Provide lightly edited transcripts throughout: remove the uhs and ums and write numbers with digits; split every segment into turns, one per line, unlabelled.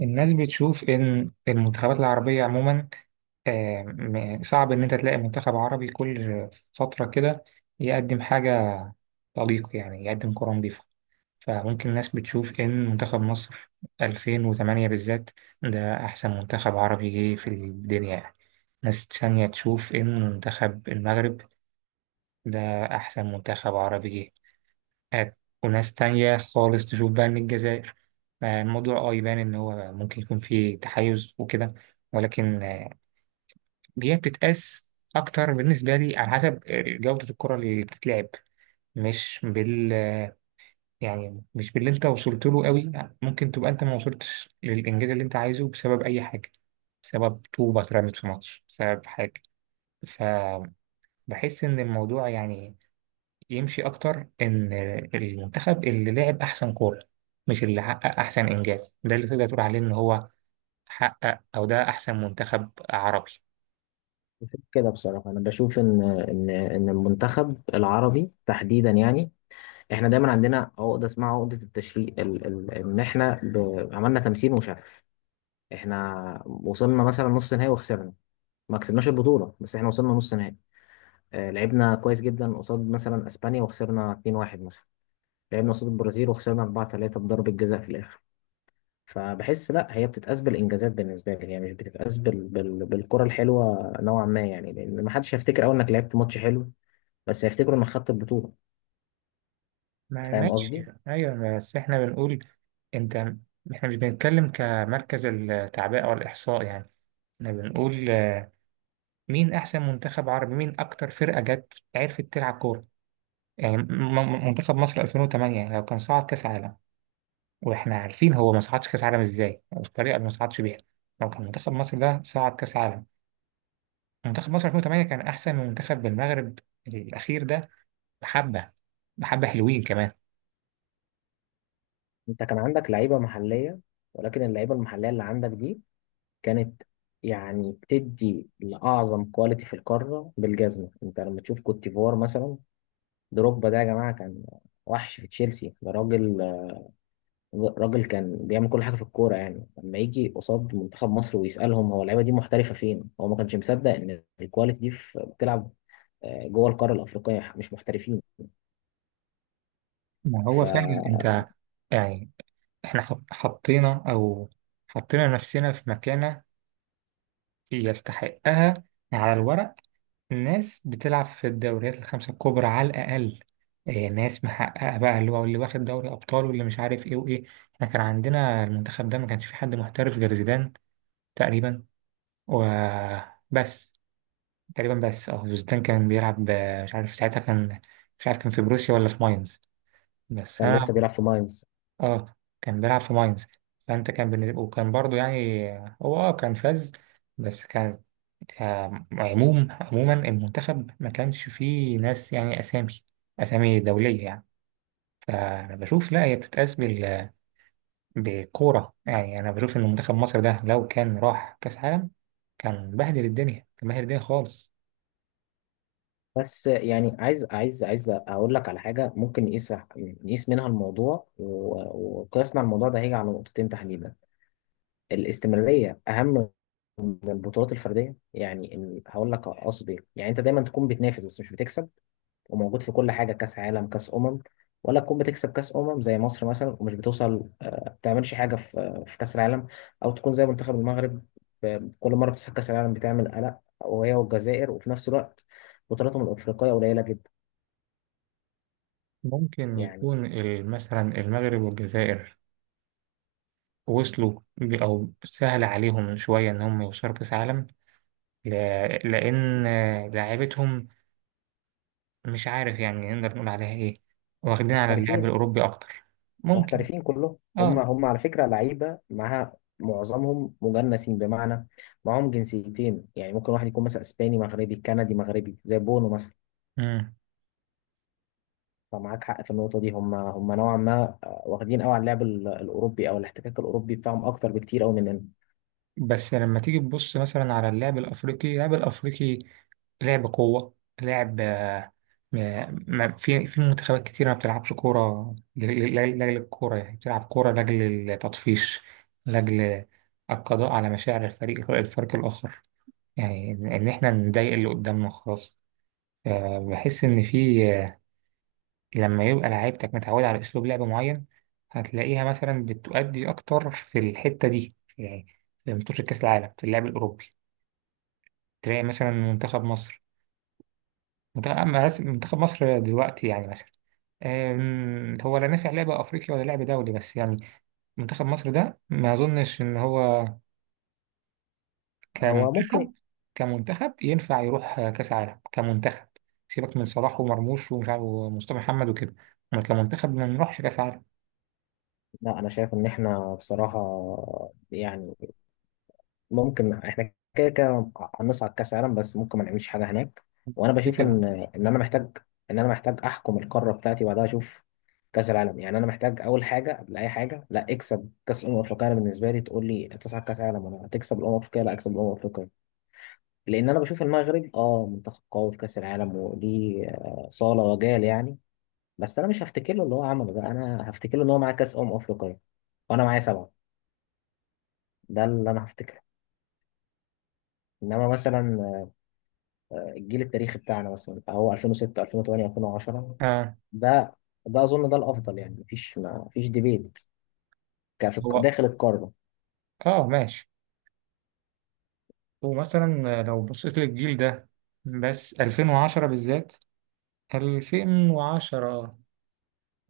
الناس بتشوف إن المنتخبات العربية عموما. صعب إن أنت تلاقي منتخب عربي كل فترة كده يقدم حاجة طليق، يعني يقدم كرة نظيفة. فممكن الناس بتشوف إن منتخب مصر 2008 بالذات ده أحسن منتخب عربي جه في الدنيا يعني. ناس تانية تشوف إن منتخب المغرب ده أحسن منتخب عربي جه. آه، وناس تانية خالص تشوف بقى إن الجزائر. الموضوع يبان إن هو ممكن يكون فيه تحيز وكده، ولكن هي بتتقاس أكتر بالنسبة لي على حسب جودة الكرة اللي بتتلعب. مش بال يعني مش باللي أنت وصلت له قوي. ممكن تبقى أنت ما وصلتش للإنجاز اللي أنت عايزه بسبب أي حاجة، بسبب طوبة اترمت في ماتش، بسبب حاجة. فبحس إن الموضوع يعني يمشي أكتر إن المنتخب اللي لعب أحسن كورة، مش اللي حقق أحسن إنجاز، ده اللي تقدر تقول عليه إن هو حقق أو ده أحسن منتخب عربي.
كده بصراحة أنا بشوف إن المنتخب العربي تحديدا، يعني إحنا دايما عندنا عقدة اسمها عقدة التشريق، ال ال إن إحنا عملنا تمثيل مشرف. إحنا وصلنا مثلا نص نهائي وخسرنا، ما كسبناش البطولة، بس إحنا وصلنا نص نهائي. لعبنا كويس جدا قصاد مثلا أسبانيا وخسرنا 2-1 مثلا. لعبنا قصاد البرازيل وخسرنا 4-3 بضربة جزاء في الآخر. فبحس لا، هي بتتقاس بالانجازات. بالنسبه لي هي مش بتتقاس بالكره الحلوه نوعا ما، يعني لان ما حدش هيفتكر اول انك لعبت ماتش حلو، بس هيفتكروا انك خدت البطوله.
ما
فاهم
ماشي،
قصدي؟
أيوة، بس إحنا بنقول أنت، إحنا مش بنتكلم كمركز التعبئة أو الإحصاء يعني. إحنا بنقول مين أحسن منتخب عربي، مين أكتر فرقة جت عرفت تلعب كورة. يعني منتخب مصر 2008، يعني لو كان صعد كأس عالم، واحنا عارفين هو ما صعدش كاس عالم ازاي، او الطريقه اللي ما صعدش بيها. لو كان منتخب مصر ده صعد كاس عالم، منتخب مصر 2008 كان احسن من منتخب المغرب الاخير ده. بحبه، بحبه، حلوين كمان.
انت كان عندك لعيبه محليه، ولكن اللعيبه المحليه اللي عندك دي كانت، يعني، بتدي لاعظم كواليتي في القاره بالجزمه. انت لما تشوف كوت ديفوار مثلا، دروجبا ده يا جماعه كان وحش في تشيلسي. ده راجل، راجل كان بيعمل كل حاجه في الكوره. يعني لما يجي قصاد منتخب مصر ويسالهم هو اللعيبه دي محترفه فين، هو ما كانش مصدق ان الكواليتي دي بتلعب جوه القاره الافريقيه، مش محترفين.
ما هو
ف
فعلا انت يعني احنا حطينا، او حطينا نفسنا في مكانه يستحقها على الورق. ناس بتلعب في الدوريات الخمسة الكبرى على الأقل، إيه، ناس محققة بقى اللي هو اللي واخد دوري أبطال واللي مش عارف إيه وإيه. إحنا كان عندنا المنتخب ده ما كانش فيه حد محترف غير زيدان تقريبا وبس. تقريبا، بس أه زيدان كان بيلعب، مش عارف ساعتها كان، مش عارف كان في بروسيا ولا في ماينز. بس
كان
أنا،
لسه بيلعب في ماينز.
اه كان بيلعب في ماينز. فانت كان بالنسبة، وكان برضو يعني هو اه كان فاز، بس كان كعموم، عموما المنتخب ما كانش فيه ناس، يعني اسامي، اسامي دولية يعني. فانا بشوف لا، هي بتتقاس بالكورة. يعني انا بشوف ان منتخب مصر ده لو كان راح كاس عالم، كان بهدل الدنيا، كان بهدل الدنيا خالص.
بس يعني عايز اقول لك على حاجه ممكن نقيس منها الموضوع، وقياسنا على الموضوع ده هيجي على نقطتين تحديدا. الاستمراريه اهم من البطولات الفرديه، يعني هقول لك اقصد ايه. يعني انت دايما تكون بتنافس بس مش بتكسب، وموجود في كل حاجه، كاس عالم، كاس امم. ولا تكون بتكسب كاس زي مصر مثلا ومش بتوصل، ما بتعملش حاجه في كاس العالم. او تكون زي منتخب المغرب، كل مره بتكسب كاس العالم بتعمل قلق، وهي والجزائر، وفي نفس الوقت بطولاتهم الافريقيه قليله جدا.
ممكن
يعني
يكون مثلا المغرب والجزائر وصلوا او سهل عليهم شوية ان هم يوصلوا كاس عالم، لأن لعيبتهم، مش عارف يعني نقدر نقول عليها إيه، واخدين على اللعب
محترفين
الأوروبي أكتر. ممكن.
محترفين كلهم هم
آه.
هم على فكرة لعيبة معاها، معظمهم مجنسين، بمعنى معاهم جنسيتين، يعني ممكن واحد يكون مثلا اسباني مغربي، كندي مغربي، زي بونو مثلا.
مم.
فمعاك حق في النقطة دي. هم نوعا ما واخدين قوي على اللعب الأوروبي أو الاحتكاك الأوروبي بتاعهم أكتر بكتير أوي مننا.
بس لما تيجي تبص مثلا على اللعب الأفريقي، اللعب الأفريقي لعب قوة، لعب، ما في في منتخبات كتير ما بتلعبش كورة لأجل الكورة، يعني بتلعب كورة لأجل التطفيش، لأجل القضاء على مشاعر الفريق، الفريق الآخر. يعني إن إحنا نضايق اللي قدامنا خلاص. بحس إن في، لما يبقى لعيبتك متعودة على أسلوب لعب معين، هتلاقيها مثلا بتؤدي أكتر في الحتة دي يعني، في ماتش كأس العالم في اللعب الأوروبي. تلاقي مثلا منتخب مصر، منتخب أما منتخب مصر دلوقتي يعني مثلا، هو لا نافع لعب أفريقي ولا لعب دولي بس، يعني منتخب مصر ده ما أظنش إن هو
هو ممكن.
كمنتخب، كمنتخب ينفع يروح كأس عالم كمنتخب. سيبك من صلاح ومرموش ومش عارف ومصطفى محمد وكده، أما كمنتخب ما نروحش كأس عالم.
لا، أنا شايف إن إحنا بصراحة، يعني ممكن احنا كده كده هنصعد كاس عالم، بس ممكن ما نعملش حاجه هناك. وانا
دي
بشوف
كده.
ان انا محتاج، احكم القاره بتاعتي وبعدها اشوف كاس العالم. يعني انا محتاج اول حاجه قبل اي حاجه، لا، اكسب كاس الامم الافريقيه. انا بالنسبه لي، تقول لي تصعد كاس عالم ولا هتكسب الامم الافريقيه؟ لا، اكسب الامم الافريقيه. لان انا بشوف المغرب منتخب قوي في كاس العالم وليه، صاله وجال، يعني بس انا مش هفتكر له اللي هو عمله ده، انا هفتكر له ان هو معاه كاس افريقيه وانا معايا سبعه. ده اللي انا هفتكره. انما مثلا الجيل التاريخي بتاعنا مثلا فهو 2006 2008 2010.
آه.
ده ده اظن ده الافضل، يعني مفيش، ما مفيش ديبيت كفي
هو
داخل القاره.
اه ماشي. ومثلا لو بصيت للجيل ده، بس 2010 بالذات، 2010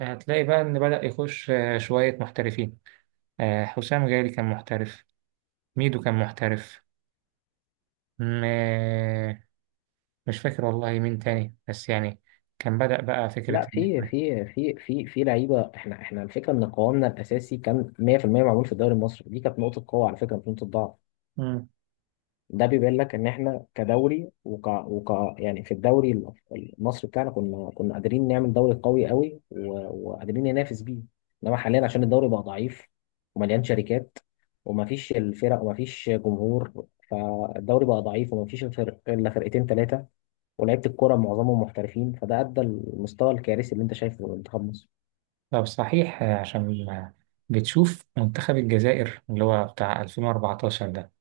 هتلاقي بقى إن بدأ يخش شوية محترفين. حسام غالي كان محترف، ميدو كان محترف، م- مش فاكر والله مين تاني، بس يعني كان بدأ بقى
لا،
فكرة إن
في
إحنا.
في في في في لعيبه. احنا الفكره ان قوامنا الاساسي كان 100% معمول في الدوري المصري، دي كانت نقطه قوه على فكره، مش نقطه ضعف.
مم.
ده بيبين لك ان احنا كدوري يعني في الدوري المصري بتاعنا، كنا قادرين نعمل دوري قوي قوي وقادرين ننافس بيه. انما حاليا عشان الدوري بقى ضعيف ومليان شركات ومفيش الفرق ومفيش جمهور، فالدوري بقى ضعيف ومفيش الفرق الا فرقتين ثلاثه، ولعيبه الكوره معظمهم محترفين، فده ادى المستوى الكارثي اللي انت شايفه في منتخب مصر.
طب صحيح، عشان بتشوف منتخب الجزائر اللي هو بتاع 2014 ده،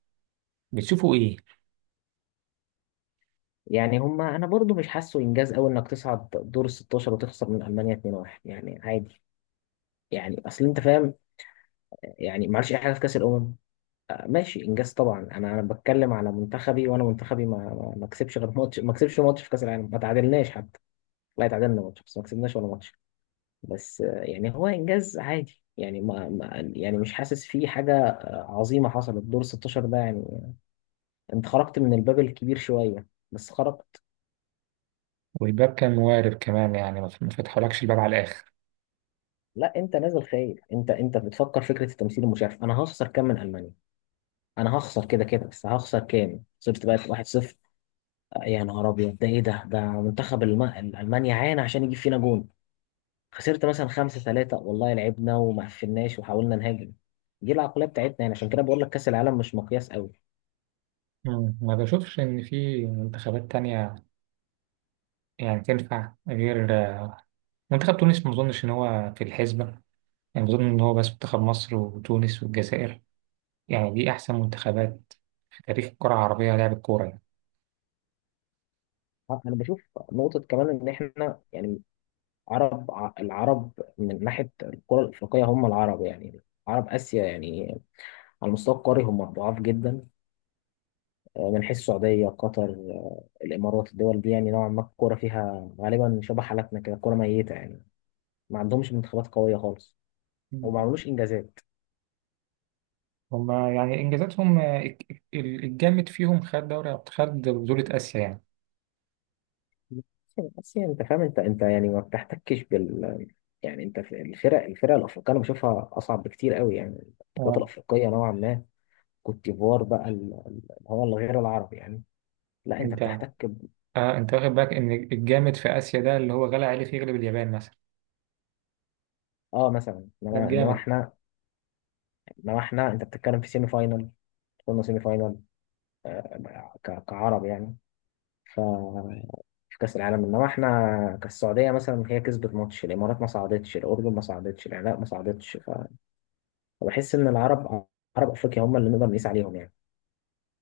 بتشوفوا إيه؟
يعني هما، انا برضو مش حاسه انجاز قوي انك تصعد دور ال 16 وتخسر من المانيا 2-1، يعني عادي. يعني اصل انت فاهم، يعني ما عملش اي حاجه في كاس الامم. ماشي انجاز طبعا. انا بتكلم على منتخبي، وانا منتخبي ما كسبش غير ماتش، ما كسبش ماتش في كاس العالم، ما تعادلناش حتى. لا، تعادلنا ماتش بس ما كسبناش ولا ماتش. بس يعني هو انجاز عادي، يعني يعني مش حاسس فيه حاجه عظيمه حصلت. دور 16 ده، يعني انت خرجت من الباب الكبير شويه، بس خرجت.
والباب كان موارب كمان يعني، ما ما فتحولكش الباب على الآخر.
لا، انت نازل خايف. انت بتفكر فكره التمثيل المشرف. انا هخسر كام من المانيا؟ انا هخسر كده كده، بس هخسر كام؟ خسرت بقى 1-0. يا نهار ابيض! ده ايه؟ ده منتخب المانيا عانى عشان يجيب فينا جون. خسرت مثلا 5-3، والله لعبنا وما قفلناش وحاولنا نهاجم. دي العقلية بتاعتنا، يعني عشان كده بقول لك كأس العالم مش مقياس قوي.
مم. ما بشوفش إن في منتخبات تانية يعني تنفع غير منتخب تونس. ما أظنش إن هو في الحسبة. يعني بظن إن هو بس منتخب مصر وتونس والجزائر، يعني دي أحسن منتخبات في تاريخ الكرة العربية لعب الكورة يعني.
انا بشوف نقطة كمان ان احنا، يعني عرب العرب من ناحية الكرة الافريقية، هم العرب يعني عرب اسيا، يعني على المستوى القاري هم ضعاف جدا. من حيث السعودية، قطر، الامارات، الدول دي يعني نوعا ما الكورة فيها غالبا شبه حالتنا كده، كورة ميتة يعني. ما عندهمش منتخبات قوية خالص،
مم.
وما عملوش انجازات.
هما يعني إنجازاتهم، الجامد فيهم خد دوري، خد بطولة آسيا يعني.
بس يعني انت فاهم، انت يعني ما بتحتكش بال، يعني انت في الفرق الافريقيه، انا بشوفها اصعب بكتير قوي، يعني القوات
آه.
الافريقيه نوعا ما. كوت ديفوار بقى، اللي هو الغير العربي يعني. لا، انت
أنت،
بتحتك ب...
آه أنت واخد بالك إن الجامد في آسيا ده اللي هو غلا عليه في يغلب اليابان مثلا.
اه مثلا،
ده
انما انما
الجامد.
احنا انما احنا انت بتتكلم في سيمي فاينل. قلنا سيمي فاينال. كعرب يعني. ف في كأس العالم انما احنا، كالسعودية مثلا هي كسبت ماتش، الامارات ما صعدتش، الاردن ما صعدتش، العراق ما صعدتش. وبحس ان العرب، عرب افريقيا هم اللي نقدر نقيس عليهم، يعني.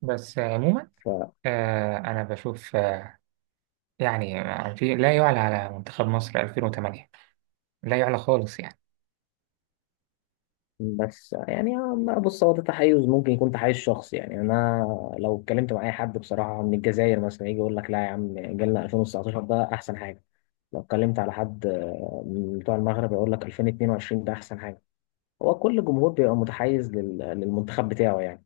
بس عموما،
ف
أنا بشوف يعني في لا يعلى على منتخب مصر 2008، لا يعلى خالص يعني.
بس يعني أما بص، هو ده تحيز، ممكن يكون تحيز شخصي، يعني انا لو اتكلمت مع اي حد بصراحه من الجزائر مثلا، يجي يقول لك لا يا عم، جيلنا 2019 ده احسن حاجه. لو اتكلمت على حد من بتوع المغرب، يقول لك 2022 ده احسن حاجه. هو كل جمهور بيبقى متحيز للمنتخب بتاعه، يعني.